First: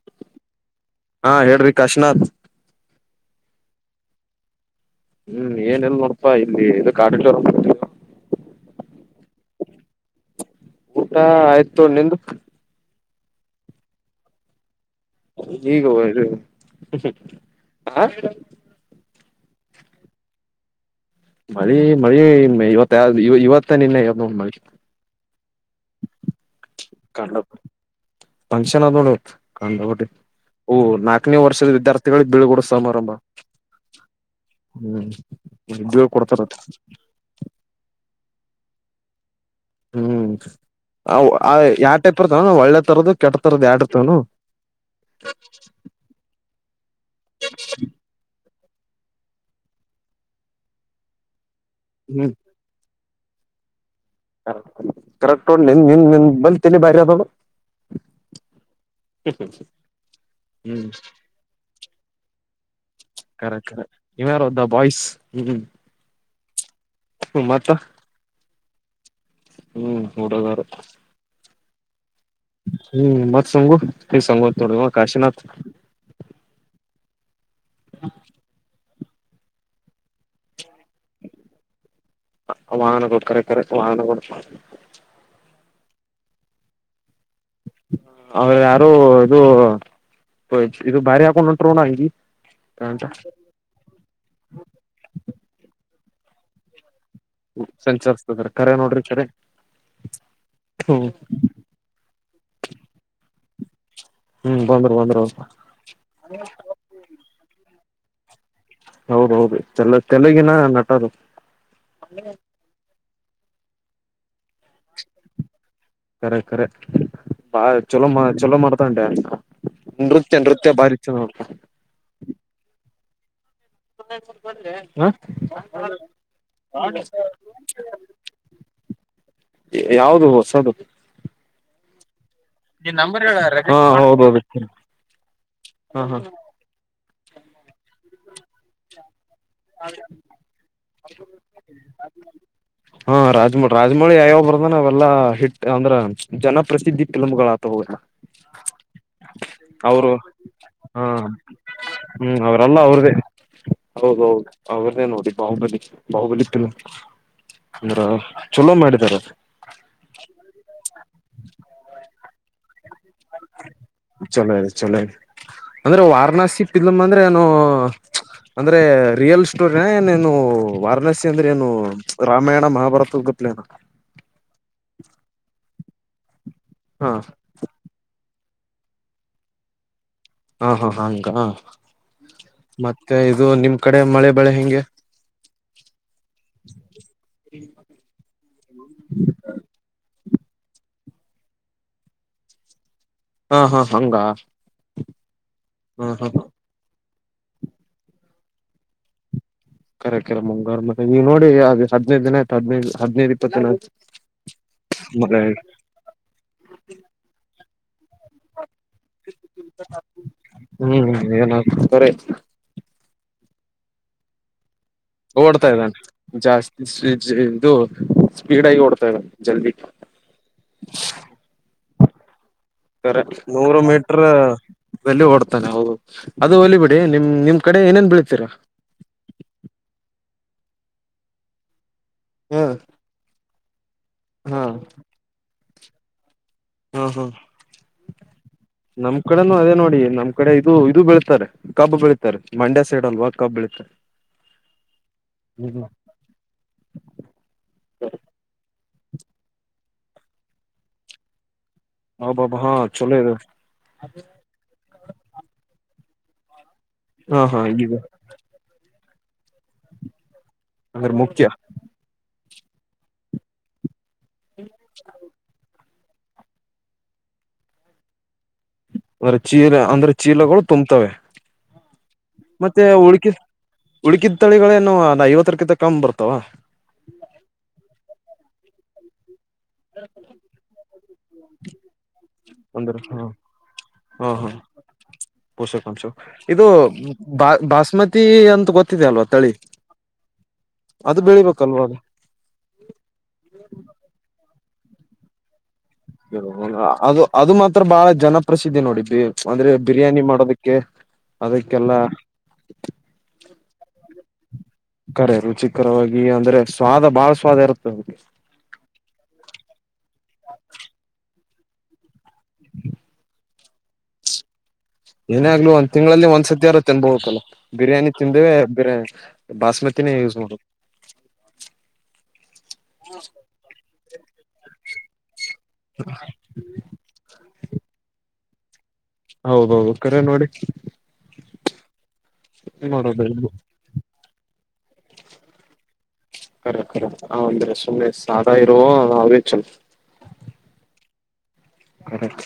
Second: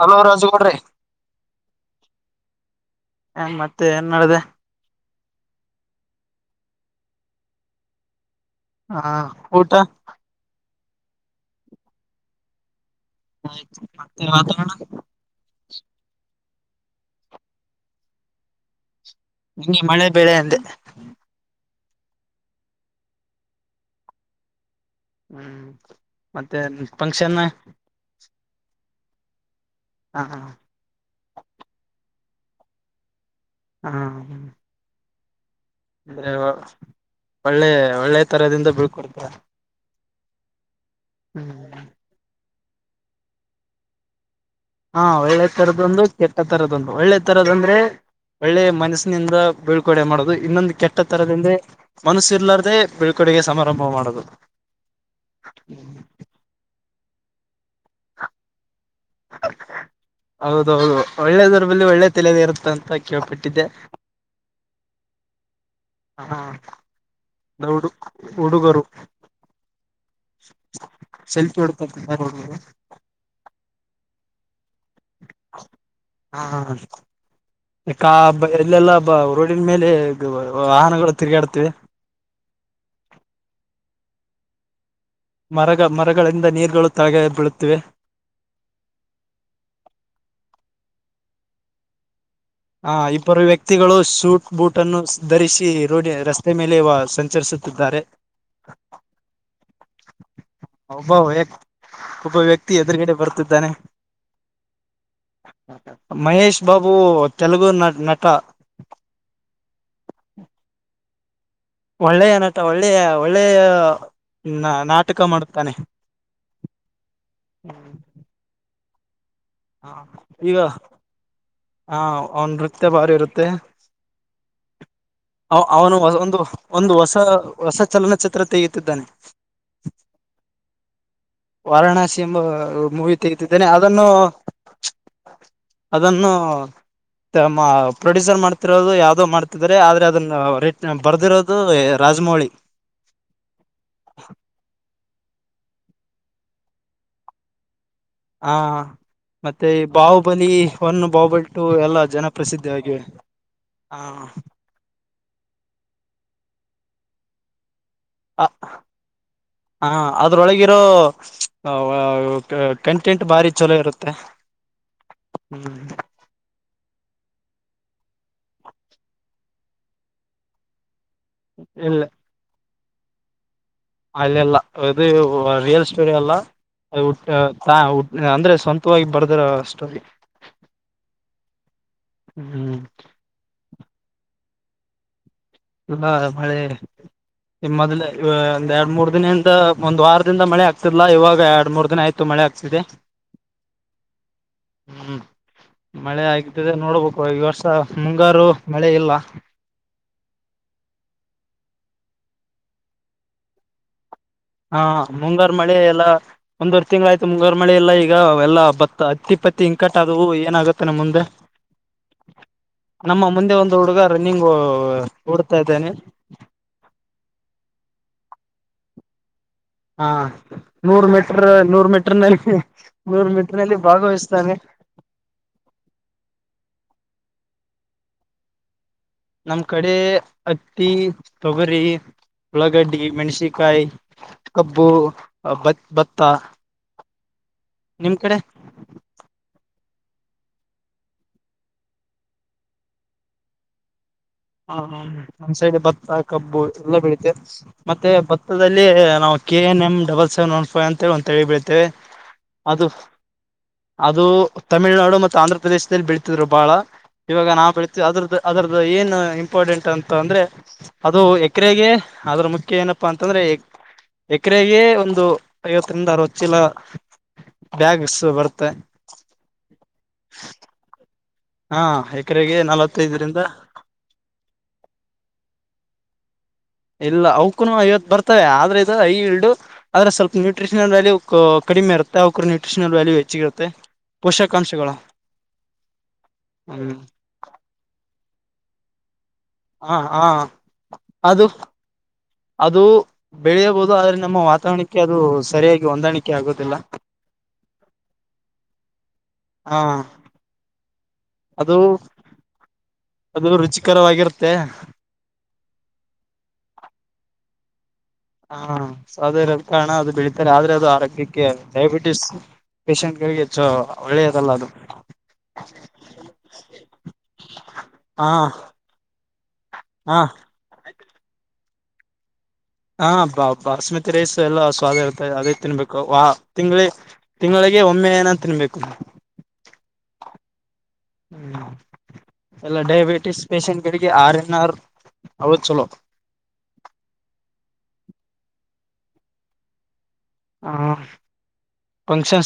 Hello ರಾಜುಗೌಡ್ರಿ ಹಾ ಹೇಳ್ರಿ ಕಶನಾಥ್ ಹ ಮತ್ತೆ ಏನ್ ನಡ್ದ ಹ್ಮ್ ಏನ್ಲ್ಲ ನೋಡಪಾ ಇಲ್ಲಿ ಕಾಡ ಹಾ ಊಟ ಊಟ ಆಯ್ತು ನಿಂದು ಆ್ ಮತ ವಾತಾವರಣ ಈಗ ಹದು ನಿಂಗೆ ಮಳೆ ಬೆಳೆ ಎಂದೆ ಮಳಿ ಮಳಿ ಇವ ಯಾವ ಇವತ್ತ ನಿನ್ನೆವ ಮ ಹ್ಮ್ ಮತ್ತೆ ಫಂಕ್ಷನ್ ಫನ್ಕ್ಷನ್ ಅ ನೋ ಇತ್ ಹ ಹ ಓ ನಾಲ್ಕನೇ ವರ್ಷದ ವಿದ್ಯಾರ್ಥಿಗಳಿಗೆಗ್ ಬಿಳ್ಗಡ ಸಮಾರಂಭ ಹಾ ಹ ಹ ಅ ಒಳ್ಳೆ ಒಳ್ಳೆ ತರದಿಂದ ಬೀಳ್ಕೊಡ್ತ ಹ್ಮ್ ಯಾವ ಟೈಪ್ರ್ತವ ಒಳ್ಳೆ ತರದ ಕೆಟ್ಟ ತರದ ಯಡ್ತವನು ಹಾ ಒಳ್ಳೆ ತರದೊಂದು ಕೆಟ್ಟ ತರದೊಂದು ಒಳ್ಳೆ ತರದ ಅಂದ್ರೆ ಒಳ್ಳೆ ಮನಸ್ಸಿನಿಂದ ಬೀಳ್ಕಡೆ ಮಾಡುದು ಇನ್ನೊಂದು ಕೆಟ್ಟ ತರದಿಂದೆ ಮನಸ್ಸ ಹ್ಮ್ ಇರ್ಲಾರದೆ ಬಿಳ್ಕುಡೆಗೆ ಸಮಾರಂಭ ಮಾಡುದು ಕರೆಕ್ಟ್ ಒ ನಿ ನಿ ನಿ ಬ ತಿನಿ ಬಾರಿ ಅದು ಹ್ಮ ಹ್ಮ ಹ ಹೌದೌದು ಒಳ್ಳೆದರಲ್ಲಿ ಒಳ್ಳೆ ತಲದ ಇರುತ್ತೆ ಅಂತ ಕೇಳ್ಪಿಟ್ಟಿದ್ದೆ ಹ್ಮ್ಮ ಹಾ ನ ಹಡು ಹುಡುಗರು ಹ್ಮ್ ಹುಡದಾರ ಸೆಲ್ಫಿ ಹೊಡ್ಕೊಂತ ಹ್ಮ್ ಮತ್ತ್ ಸಂಗು ಸಂಗುೋಡ ಕಾಶಿನಥ್ ಬ ಎಲ್ಲೆಲ್ಲಾ ರೋಡಿನ ಮೇಲೆ ವಾಹನಗಳು ತಿರುಗಾಡ್ತಿವೆ ವಾಹನ ಕೊಡ್ ಕರೆ ಕರೆ ವಾಹನ ಕೊಡ್ ಮಾಡ ಮರ ಮರಗಳಿಂದ ನೀರುಗಳು ತಳಗೆ ಬೀಳುತ್ತಿವೆ ಅವ್ರ ಯಾರು ಇದು ಇದು ಭಾರಿ ಹಾಕೊಂಡ್ಂಟ್ರಣ ಹಿ ಹ ಇಬ್ಬರು ವ್ಯಕ್ತಿಗಳು ಸೂಟ್ ಬೂಟ್ ಅನ್ನು ಧರಿಸಿ ರೋಡ್ ರಸ್ತೆ ಮೇಲೆ ಸಂಚರಿಸುತ್ತಿದ್ದಾರೆ ಸಂಚರಿಸ್ತದ್ರ ಕರೆ ನೋಡ್ರಿ ಕರೆ ಹ್ಮ್ ಒಬ್ಬ ವ್ಯ ಒಬ್ಬ ವ್ಯಕ್ತಿ ಎದುರುಗಡೆ ಬರ್ತಿದ್ದಾನೆ ಹ್ಮ್ ಬಂದ್ರು ಬಂದ್ರು ಮಹೇಶ್ ಬಾಬು ತೆಲುಗು ನ ನಟ ಹೌದ ಹೌದು ತೆಲ ತೆಲುಗಿನ ನಟರು ಒಳ್ಳೆಯ ನಟ ಒಳ್ಳೆಯ ಒಳ್ಳೆಯ ನ ನಾಟಕ ಮಾಡುತ್ತಾನೆ ಕರೆ ಕಖರೆಕ್ ಬಾ ಚಲೋ ಚೊಲೋ ಮರ್ತಂಟೆ ನೃತ್ಯ ನೃತ್ಯ ಭಾರಿ ಚ ನೋಡ್ ಹಾಂ ಅವ್ನ ನೃತ್ಯ ಬಾರಿ ಇರುತ್ತೆ ಮಾಡ್ತಾನ ಅವನು ಒಂದು ಒಂದು ಹೊಸ ಹೊಸ ಚಲನಚಿತ್ರ ತೆಗೆ ಅದ್ದಾನೆ ಯಾವದು ಹೊಸದು ವಾರಾಣಾಸಿ ಎಂಬ ಮೂವಿ ತೆಗೆದಿದ್ದೇನೆ ಹಾ ಅದನ್ನು ಹೌದೌದು ಹ ಹ ಅದನ್ನು ಪ್ರೊಡ್ಯೂಸರ್ ಮಾಡ್ತಿರೋದು ಯಾವ್ದೋ ಮಾಡ್ತಿ ಆದ್ರೆ ಅದನ್ನ ರೇಟ್ ಬರ್ದಿರೋದು ರಾಜಮೌಳಿ ಹಾ ರಾಜಮಳ ರಾಜ್ಮಳಿ ಯಾವ್ಯಾವ ಬರ್ದ ಅವೆಲ್ಲಾ ಹಿಟ್ ಅಂದ್ರ ಜನಪ್ರಸಿದ್ಧಿ ಫಿಲ್ಮ್ ಆತ ಹೋಗೆ ಹಾ ಮತ್ತೆ ಈ ಬಾಹುಬಲಿ ಹ ಹೊನ್ ಬಾಹುಬಲಿ ಟು ಎಲ್ಲ ಹ್ಮ್ ಜನಪ್ರಸಿದ್ಧಿ ಅವರೆಲ್ಲ ಆಗಿವೆ ಅವ್ರದೇ ಹೌದೌದು ಅವ್ರನ್ನೇ ನೋಡಿ ಬಾಹುಬಲಿ ಬಾಹುಬಲಿಕ್ಕ ಅ ಹ ಅದ್ರೊಳಗಿರೋ ಕಂಟೆಂಟ್ ಬಾರಿ ಚಲೋ ಇರುತ್ತೆ ಚಲೋ ಇದೆ ಚಲೋ ಹ್ಮ್ ಅಂದ್ರೆ ವಾರಣಾಸಿ ಪಲ ಮಂದ ಅಂದ್ರೆ ಏ ಅಂದ್ರೆ ರಿಯಲ್ ಸ್ಟೋರಿನು ವಾರಣಸಿ ಅಂದ್ರೆ ಏನು ಇಲ್ಲ ರಾಮಾಯಣ ಮಹಾಭಾರತ ಗಪ್ಲೇ ಅಲ್ಲೆಲ್ಲ ಇದು ರಿಯಲ್ ಸ್ಟೋರಿ ಎಲ್ಲ ಹಾ ಅಂದ್ರೆ ಸ್ವಂತವಾಗಿ ಬರ್ದರ ಸ್ಟೋರಿ ಹಾ ಹಾ ಹಂಗ ಹ್ಮ್ ಮತ್ತೆ ಇದು ನಿಮ ಕಡೆ ಮಳೆ ಬೆಳೆ ಹೆಂಗೆ ಇಲ್ಲ ಮಳೆ ನೀ ಮೊದ್ಲೆ ಒಂದ್ ಎರಡ್ ಮೂರ್ ದಿನದ ಒಂದ್ ವಾರ ದಿಂದ ಮಳೆ ಆಗ್ತಿಲ್ಲಿಲ್ಲ ಇವಾಗ ಎರಡು ಮೂರ್ ದಿನ ಆಯ್ತು ಮಳೆ ಆಗ್ತಿದೆ. ಹಾ ಹಾ ಹಂಗ ಹ್ಮ್ ಹಾ ಮಳೆ ಹಾ ಆಗ್ತದೆ ನೋಡ್ಬೋಕ್ ಓ ಈ ವರ್ಷ ಮುಂಗಾರು ಮಳೆ ಇಲ್ಲ. ಕರೆ ಕರೆ ಮುಂಗಾರು ಮತ್ತೆ ನೀವು ನೋಡಿ ಅದು ಹದಿನೈದು ದಿನ ಆಯ್ತು ಹದಿನೈದು ಇಪ್ಪತ್ತು ದಿನ ಆಯ್ತು. ಹಾ ಮುಂಗಾರು ಮಳೆ ಎಲ್ಲಾ ಒಂದುವರೆ ತಿಂಗಳ ಆಯ್ತು ಮುಂಗಾರು ಮಳೆ ಇಲ್ಲ ಈಗ ಎಲ್ಲಾ ಬತ್ತ್ ಅತ್ತಿ ಪತ್ತಿ ಇಂಕಟ್ ಆದವು ಏನಾಗುತ್ತೇನೋ ಹ್ಮ್ ಮುಂದೆ ಏನ ಕರೆ ನಮ್ಮ ಮುಂದೆ ಒಂದು ಹುಡುಗ ರನ್ನಿಂಗೂ.. ಓಡ್ತಾ ಇದ್ದಾನೆ ಜಾಸ್ತಿ ಸ್ಪಿ ಸ್ಪೀ ಇದು ಸ್ಪೀಡ್ ಆಗೆ ಓಡ್ತಾ ಇದ್ದಾನೆ. ಜಲ್ದಿ ಹಾ ನೂರ್ ಮೀಟರ್ ನೂರ್ ಮೀಟ್ರನಲ್ಲಿ, ಕರೆ ನೂರು ಮೀಟರ್ ದಲ್ಲಿ ಓಡ್ತಾನೆ ಹೌ ಅದು ಹೋಗಲಿ ಬಿಡಿ ನಿಮ್ ನಿಮ್ ಕಡೆ ಏನೇನ್ ಬೆಳಿತೀರಾ... ನಮ್ ಕಡೆ ಹತ್ತಿ ತೊಗರಿ ಹಾ ಉಳ್ಳಾಗಡ್ಡಿ ಮೆಣಸಿಕಾಯಿ... ಹಾ ಕಬ್ಬು ಭ ಭತ್ತ ಹ್ಮ್ ಹ್ಮ್ ನಿಮ್ ಕಡೆ ನಮ್ ಕಡೆನೂ ಅದೇ ನೋಡಿ. ನಮ್ ಕಡೆ ಇದು ಇದು ಬೆಳಿತ್ತಾರೆ ಕಬ್ಬ್ ಬೆಳೆಯುತ್ತಾರೆ, ಮಂಡ್ಯ ಸೈಡ್ ಅಲ್ವಾ ಕಬ್ಬ್ ಬೆಳಿತ್ತಾರೆ. ಹಾಹಾ ನಮ್ ಸೈಡ್ ಭತ್ತ, ಕಬ್ಬು ಎಲ್ಲಾ ಬೆಳೆಯುತ್ತೇವೆ, ಮತ್ತೆ ಭತ್ತದಲ್ಲಿ ನಾವು KNM double seven one five ಅಂತ ಒಂದು ತಳಿ ಬೆಳಿತೀವ್ ತ್ತೆ ಹಬ್ಬಬ್ಬ ಹಾ ಅದು ಚಲೋ ಇದೆ ಅದು ತಮಿಳುನಾಡು ಮತ್ತು ಆಂಧ್ರ ಪ್ರದೇಶದಲ್ಲಿ ಬೆಳ್ ತ್ತಿದ್ರೂ ಬಾಳ ಹಾ ಇವಾಗ ಹಾ ನಾ ಈಗ ಬೆಳ್ತೀವಿ ಅದ್ರದ್ ಅದ್ರದ್ ಏನು ಇಂಪಾರ್ಟೆಂಟ್ ಅಂತ ಅಂದ್ರೆ ಅಂದ್ರೆ ಅದು ಮುಖ್ಯ ಎಕರೆಗೆ ಅದ್ರ ಮುಖ್ಯ ಏನಪ್ಪಾ ಅಂತಂದ್ರೆ. ಎಕರೆಗೆ ಒಂದು ಐವತ್ತರಿಂದ ಅರವತ್ತು ಚೀಲ ಬ್ಯಾಗ್ಸ್ ಬರ್ತ್ ಫರ್ ಚೀಲ ಅಂದ್ರೆ ಚೀಲಗಳು ತುಂಬ್ತವೆ. ಹಾ ಎಕರೆಗೆ ಮತ್ತೆ ನಲವತ್ತೈದರಿಂದ ಉಳಿಕಿದ್ ಉಳಿಕಿದ್ದು ತಳಿಗಳೇನು ಒಂದು ಐವತ್ತಕ್ಕಿಂತ ಕಮ್ಮ್ ಬರುತ್ತ್ ತ್ತವ ಇಲ್ಲ ಅವಕ್ಕುನು ಐವತ್ತು ಬರ್ತವೆ ಆದ್ರೆ ಇದು ಹೈ ಹಿಲ್ಡು ಆದ್ರೆ ಸ್ವಲ್ಪ ನ್ಯೂಟ್ರಿಷನಲ್ ವ್ಯಾಲ್ಯೂ ಕ ಕಡಿಮೆ ಇರುತ್ತೆ ಅವುಕ್ ನ್ಯೂಟ್ರಿಷನಲ್ ಅಂದ್ರ ವ್ಯಾಲ್ಯೂ ಹ ಹೆಚ್ಚಿಗಿರುತ್ತೆ ಹಾ ಹಾ ಪೋಷಕಾಂಶಗಳ ಪೋಷಕಾಂಶ ಇದು ಬಾ ಬಾಸ್ಮತಿ ಅಂತ ಗೊತ್ತ್ ಹಾ ಹಾ ಅದು ಅದು ಬೆಳೆಯಬಹುದು ಆದ್ರೆ ನಮ್ಮ ವಾತಾವರಣಕ್ಕೆ ಅದು ಸರಿಯಾಗ್ ಹ ಅದು ಅದು ಮಾತ್ರ ಬಾಳ ಜನಪ್ರಸಿದ್ಧಿ ನೋಡಿ ಪ್ರಿ ಅಂದ್ರೆ ಹಾ ಬಿರಿಯಾನಿ ಮಾಡೋದಿಕ್ಕೆ ಅದು ಅದು ರುಚಿಕರವಾಗಿರುತ್ತ್ ಕರೆ ರುಚಿಕರವಾಗಿ ಅಂದ್ರೆ ಸ್ವಾದ ಬಾಳ ಸ್ವಾದ ಇರುತ್ತ್ ಹಾ ಸ್ವಾದ ಇರೋ ಕಾರಣ ಅದು ಬೆಳೀತಾರೆ ಆದ್ರೆ ಅದು ಆರೋಗ್ಯಕ್ಕೆ ಡಯಾಬಿಟಿಸ್ ಪೇಶೆಂಟ್ಗ್ ಳಿಗೆ ಹೆಚ್ಚು ಒಳ್ಳೆಯದಲ್ಲ ಅದು ಏನೇ ಆಗಲಿ ಒಂದ್ ತಿಂಗಳಲ್ಲಿ ಒಂದ್ಸತಿಯಾದ್ರೂ ತಿನ್ಬಹುಕಲ್ಲಾ ಬಿರಿಯಾನಿ ಹಾ ತಿಂದೇವೆ ಬಿರಿ ಬಾಸ್ಮತಿ ತಿನೆ ಹಾ ಯೂಸ್ ಮಾಡೋದು [unintelligible] ಹಾ ಬಾ ಬಾಸ್ಮತಿ ರೈಸ್ ಎಲ್ಲ ಸ್ವಾದ ಇರ್ತದೆ ಅದೇ ತಿನ್ಬೇಕು ವಾ ತಿಂಗಳಿ ತಿಂಗಳಿಗೆ ಒಮ್ಮೆನ ತಿನ್ಬೇಕು ಹೌದೌದು ಕರೆ ನೋಡಿ ಹ್ಮ ಎಲ್ಲ ಡಯಾಬಿಟಿಸ್ ಮಾಡೋದು ಪೇಷೆಂಟ್ ಗಳಿಗೆ ಆರ್ ಎನ್ ಆರ್ ಅವು ಚಲೋ ಕರೆ ಕರೆ ಹ ಒಂದ್ರೆ ಸುಮ್ಮನೆ ಸದಾ ಇರುವ ಅವೇ ಚಲೊ ಹಾ ಕರೆಕ್ಟ್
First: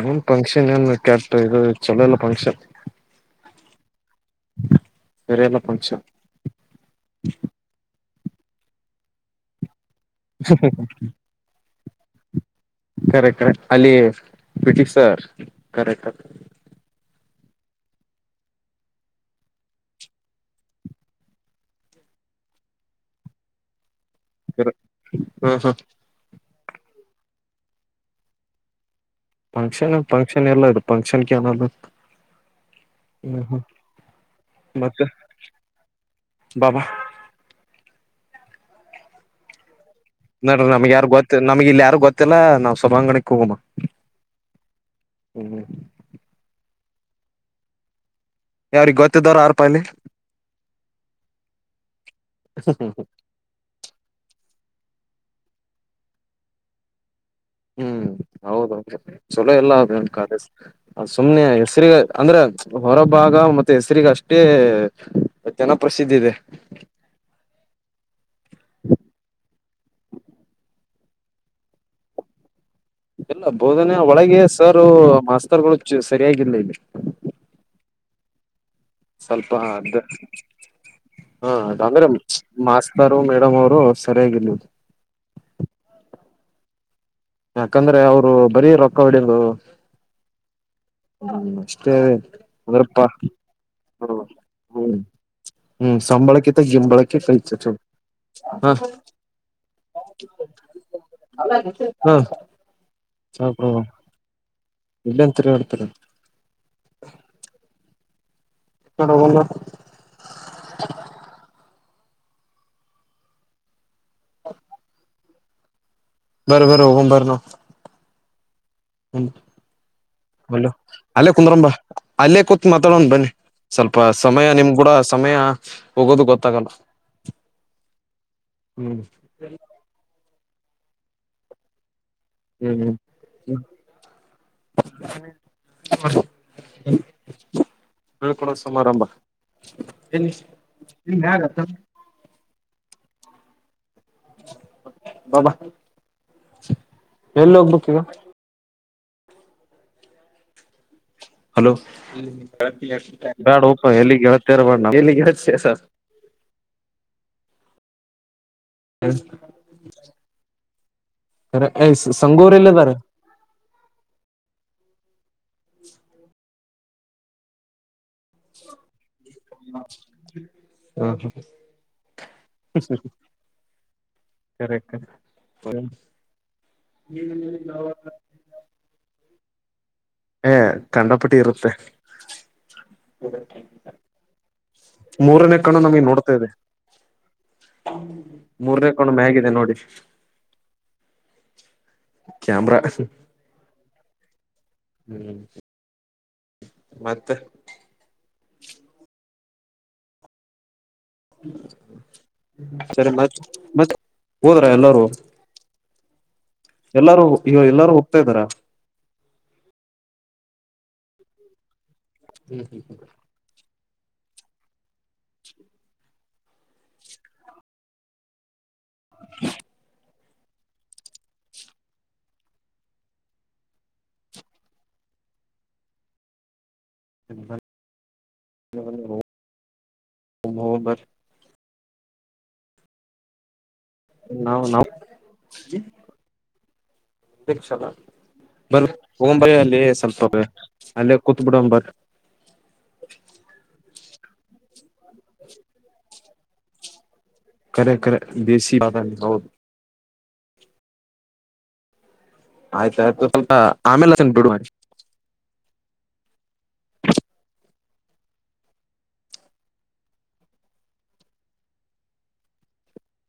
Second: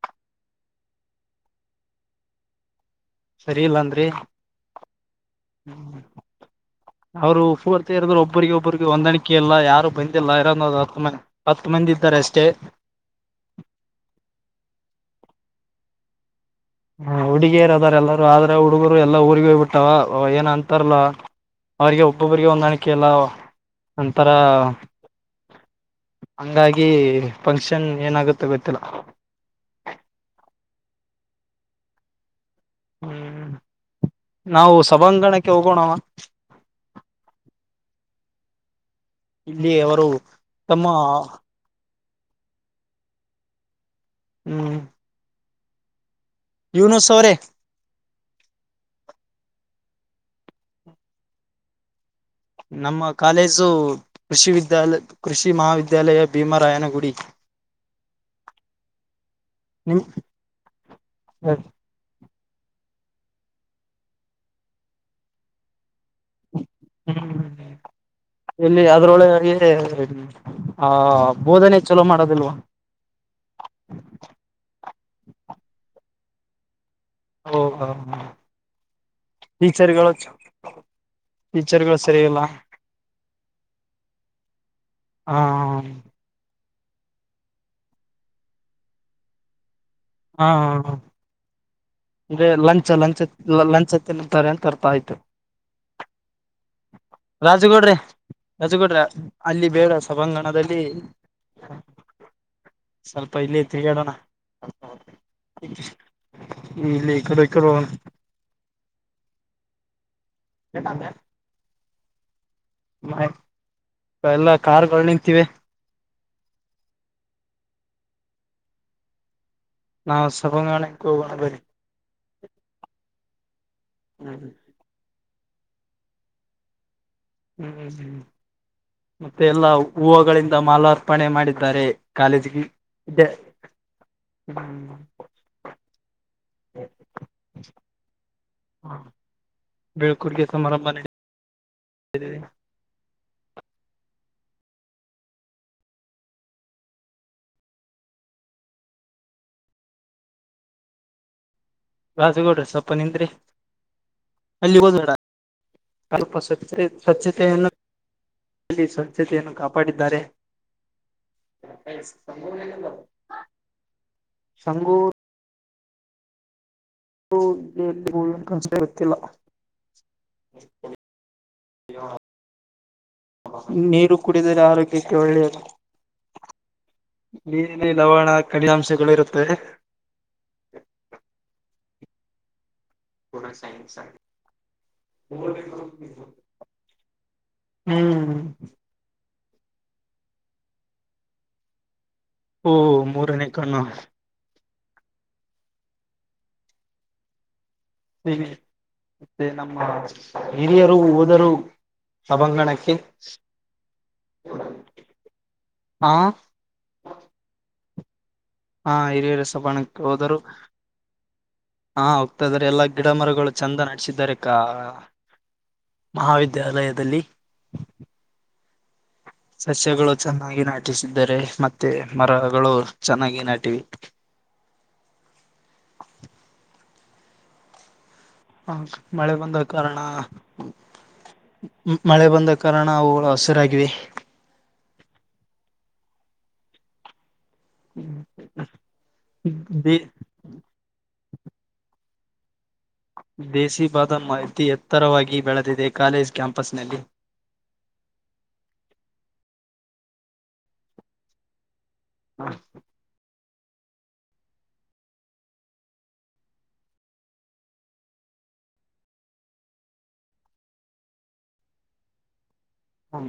ಅ ಏನ್ ಫಂಕ್ಷನ್ ಏನ್ ಕೆಟ್ ಇದು ಚಲೋ ಎಲ್ಲ ಫಂಕ್ಷನ್ ಸರಿ ಇಲ್ಲಾ ಅಂದ್ರಿ ಬೇರೆ ಎಲ್ಲ ಫಂಕ್ಷನ್ ಅವರು ಪೂರ್ತಿ ಇರದ್ರು ಒಬ್ ಒಬ್ಬರಿಗೆ ಒಬ್ಬರಿಗೆ ಹೊಂದಾಣಿಕೆ ಇಲ್ಲ ಯಾರು ಬಂದಿಲ್ಲ ಇರೋದು ಒಂದ್ ಹತ್ತು ಮಂದಿ ಇದ್ದಾರೆ ಅಷ್ಟೇ ಕರೆಕ್ಟ್ ಕರೆಕ್ ಅಲ್ಲಿ ಪಿಟಿ ಸರ್ ಕರೆಕ್ಟ ಹುಡುಗಿಯರ ಅದಾರ ಎಲ್ಲರು ಆದ್ರ ಹುಡುಗರು ಎಲ್ಲಾ ಊರಿಗೆ ಹೋಗ್ಬಿಟ್ಟವ ಏನ ಅಂತಾರಲ್ಲ ಅವ್ರರಿಗೆ ಒಬ್ಬೊಬ್ಬರಿಗೆ ಹೊಂದಾಣಿಕೆ ಇಲ್ಲ ಒಂಥರ ಹಾ ಹಾ ಹಂಗಾಗಿ ಫಂಕ್ಷನ್ ಏನಾಗುತ್ತೆ ಗೊತ್ತಿಲ್ಲ ಫಂಕ್ಷನ್ ಫಂಕ್ಷನ್ ಎಲ್ಲ ಇದು ಫಂಕ್ಷನ್ ಹ್ಮ್ ನಾವು ಮತ್ತೆ ಸಭಾಂಗಣಕ್ಕೆ ಹೋಗೋಣವ ಬಾಬಾ ಇಲ್ಲಿ ಆ ನೋಡ್ರೀ ನಮ್ಗ ಯಾರ ಗೊತ್ತ ನಮ್ಗೆ ಇಲ್ಲಿ ಯಾರು ಗೊತ್ತಿಲ್ಲ ನಾವ್ ಸಭಾಂಗಣ ಹೋಗಮ್ಮ ಹ್ಮ್ ಹ್ಮ ಯನು ಸೋರೆ ಯಾವ್ರಿಗೆ ಗೊತ್ತಿದ್ದವರು ಎರ್ಪಾಲ್ಲಿ ನಮ್ಮ ಕಾಲೇಜು ಕೃಷಿ ವಿದ್ಯಾ ದ್ಯಾಲ ಕೃಷಿ ಮಹಾವಿದ್ಯಾಲಯ ಭೀಮರಾಯನಗುಡಿ ಹ್ಮ್ ಹೌದೌದು ಚಲೋ ಎಲ್ಲ ನಿಮ್ ನ್ ಕಾಲೇಜ ಸುಮ್ನೆ ಹೆಸ್ರ ಅಂದ್ರೆ ಹೊರಭಾಗ ಮತ್ತೆ ಹೆಸರಿಗ ಅಷ್ಟೇ ಜನಪ್ರಸಿದ್ಧಿ ಇದೆ ಇಲ್ಲಿ ಹ ಬೋಧನೆ ಚಲೋ ಮಾಡೋದಿಲ್ವಾ ಎಲ್ಲ ಬೋಧನೆ ಒಳಗೆ ಸರ್ ಮಾಸ್ತರ್ಗಳು ಚು ಸರಿಯಾಗಿಲ್ಲ ಇಲ್ಲಿ ಹಓ ಹಾ ಹ್ಮ ಸ್ವಲ್ಪ ಅ್ದ ಹಾ ಅದು ಟೀಚರ್ಗಳು ಅಂದ್ರೆ ಸರಿ ಇಲ್ಲ ಮಾಸ್ತರು ಮೇಡಮ್ ಅವರು ಸರಿಯಾಗಿರ್ಲಿಲ್ ಹ್ಮ ಯಾಕಂದ್ರೆ ಅವರು ಬರೀ ರೊಕ್ಕ ಹೊಡಿಯದು ಹಾ ಹಾ ಹ ಅಂದೆ ಲಂಚ್ ಅಂದ್ರಪ್ಪಾ ಲಂಚ್ ಲಂಚ್ ಹತ್ತಂತಾರೆ ಅಂತ ಅರ್ಥ ಹ್ಮ್ ಆಯ್ತು ಹ್ಮ್ ಸಂಬಳಕ್ಕಿಂತ ಗಿಂಬಳಕ್ಕೆ ಕೈ ಚಚು ರಾಜುಗೌಡ್ರಿ ಹ ರಾಜುಗೌಡ್ರೆ ಅಲ್ಲಿ ಬೇಡ ಸಭಾಂಗಣದಲ್ಲಿ ಹ ಸ್ವಲ್ಪ ಇಲ್ಲಿ ಸಾಕು ತಿರುಗಾಡೋಣ ಇಲ್ಲೇನ್ ತಿರ್ಗಾಡ್ತಾರೆ ಇಲ್ಲಿ ಈಕಡೆಕಡೆ ಹೋಗೂಣು [inaudible] [unintelligible] ಮ ಎಲ್ಲ ಕಾರ್ ನಿಂತೀವಿ ಬರಬರ ಹು ಬರ್ ನ ಹ್ಮ್ಮ್ ನಮ ಅಲ್ಲ ಅಲ್ಲೇ ಕುಂದ್ರಂಬ ಅಲ್ಲೇ ಕುತ್ ಮಾತಾಡೋಣ ಬನ್ನಿ ಸ್ವಲ್ಪ ಸಮಯ ಹ್ಮ್ ನಿಮ್ ಕೂಡ ಸಮಯ ಹೋಗೋದು ಗೊತ್ತಾಗಲ್ಲ ಹ್ಮ್ ಹ್ಮ್ ಹ್ಮ್ ಮತ್ತೆ ಎಲ್ಲಾ ಹೂವುಗಳಿಂದ ಮಾಲಾರ್ಪಣೆ ಮಾಡಿದ್ದಾರೆ ಕಾಲೇಜಿಗೆ ಹ್ಮ್ ಇ್ದ ಹ್ಮ್ [unintelligible] ಸಮಾರಂಭ ಎಲ್ಲಿ ನಿಮ ಯಗತ್ತ ರಿ [unintelligible] ಬಬ ಎಲ್ಲಿ ಹೋಗ್ಬೇಕಕ್ ಈಗ ಹಲೋ ರಾಜುಗೌಡ್ರ ಸ್ವಲ್ಪ ನಿಂದ್ರಿ ಬ್ಯಾ ಪ ಎಲ್ಲಿ ಗೆಳತಾರ ಬ ಅಲ್ಲಿ ಓದಬೇಡ ಎಲ್ಲಿ ಸ್ವಲ್ಪ ಸ್ವಚ್ಛತೆ ಸ್ವಚ್ಛತೆನ್ನು ಅಲ್ಲಿ ಸ್ವಚ್ಛತೆಯನ್ನು ಕಾಪಾಡಿದ್ದಾರೆ ಅ ಸಂಗೋರೆ ಎಲ್ಲದಾರೆ ಸಂಗೂರ್ ಎಲ್ಲಿ ಹ ಅ ಕನ್ಸ ಗೊತ್ತಿಲ್ಲ [unintelligible] [inaudible] ನೀರು ಕುಡಿದರೆ ಕರೆಕ್ಟ್ ಆರೋಗ್ಯಕ್ಕೆ ಒಳ್ಳೆಯದು- ಇಲ್ಲಿ ಲವಣ ಕಡಿನಾಂಶಗಳು ಇರುತ್ತೆ ಏ ಕಂಡಪಟ್ಟಿ ಇರುತ್ತೆ ಪೂನಾ ಸೈನ್ಸ ಆ ಮೂರನೇ ಕಣು ನಮಗೆ ನೋಡ್ತಾದೆ ಹ್ಮ್ ಮೂರನೇ ಕಣು ಮ್ಯಗ ನೋಡಿ ಓ ಕ್ಯಾಮ್ರಾ ಮೂರನೇ ಕ್ಣು ಹ್ಮ್ ಮತ್ತ ಸ ಮತ್ತೆ ನಮ್ಮ ಹಿರಿಯರು ಹೋದರು ಸಭಾಂಗಣಕ್ಕೆ ಸರಿ ಮತ್ ಮತ್ೆ ಹೋದ್ರ ಎಲ್ಲಾರೂ ಆ ಎಲ್ಲಾರು ಈ ಎಲ್ಲಾರು ಹೋಗ್ತಾ ಇದ್ದಾರ ಹಾ ಹಿರಿಯೇರ ಸಬಾಣಕ್ಕೆ ಹೋದರು ಹಾ ಹೋಗ್ತಾ ಇದಾರೆ ಎಲ್ಲಾ ಗಿಡ ಮರಗಳು ಚಂದ ನಡೆಸಿದ್ದಾರೆ ಮಹಾವಿದ್ಯಾಲಯದಲ್ಲಿ ಸಸ್ಯಗಳು ಚೆನ್ನಾಗಿ ನಾಟಿಸಿದ್ದಾರೆ ಮತ್ತೆ ಮರಗಳು ಚೆನ್ನಾಗಿ ನಾಟಿವೆ [inaudible] ಹ ಹಾ ಮಳೆ ಬಂದ ಕಾರಣ ನಾವು ಮಳೆ ಬಂದ ಕಾರಣ ಅವು ಹಸಿರಾಗಿವೆ ನಾಾವ ನಾವು ಕ್ಷ ಬಂಬೈ ಅಲ್ಲಿ ದೇ ಸ್ವಲ್ಪ ಅಲ್ಲಿ ಕುತ್ಬುಡಾಂಬರ್ ಉತ್ತರವಾಗಿ ಬೆಳೆದಿದೆ ಕಾಲೇಜ್ ಕ್ಯಾಂಪಸ್ನಲ್ಲಿ ಕರೆ ಕರೆ ದೇಸಿ ಬಾದ ಹೌದು ಆಯ್ತಾಯಯ್ತು ಸ್ವಲ್ಪ ಆಮೇಲೆ ಬಿಡು ಮಾಡಿ ಹ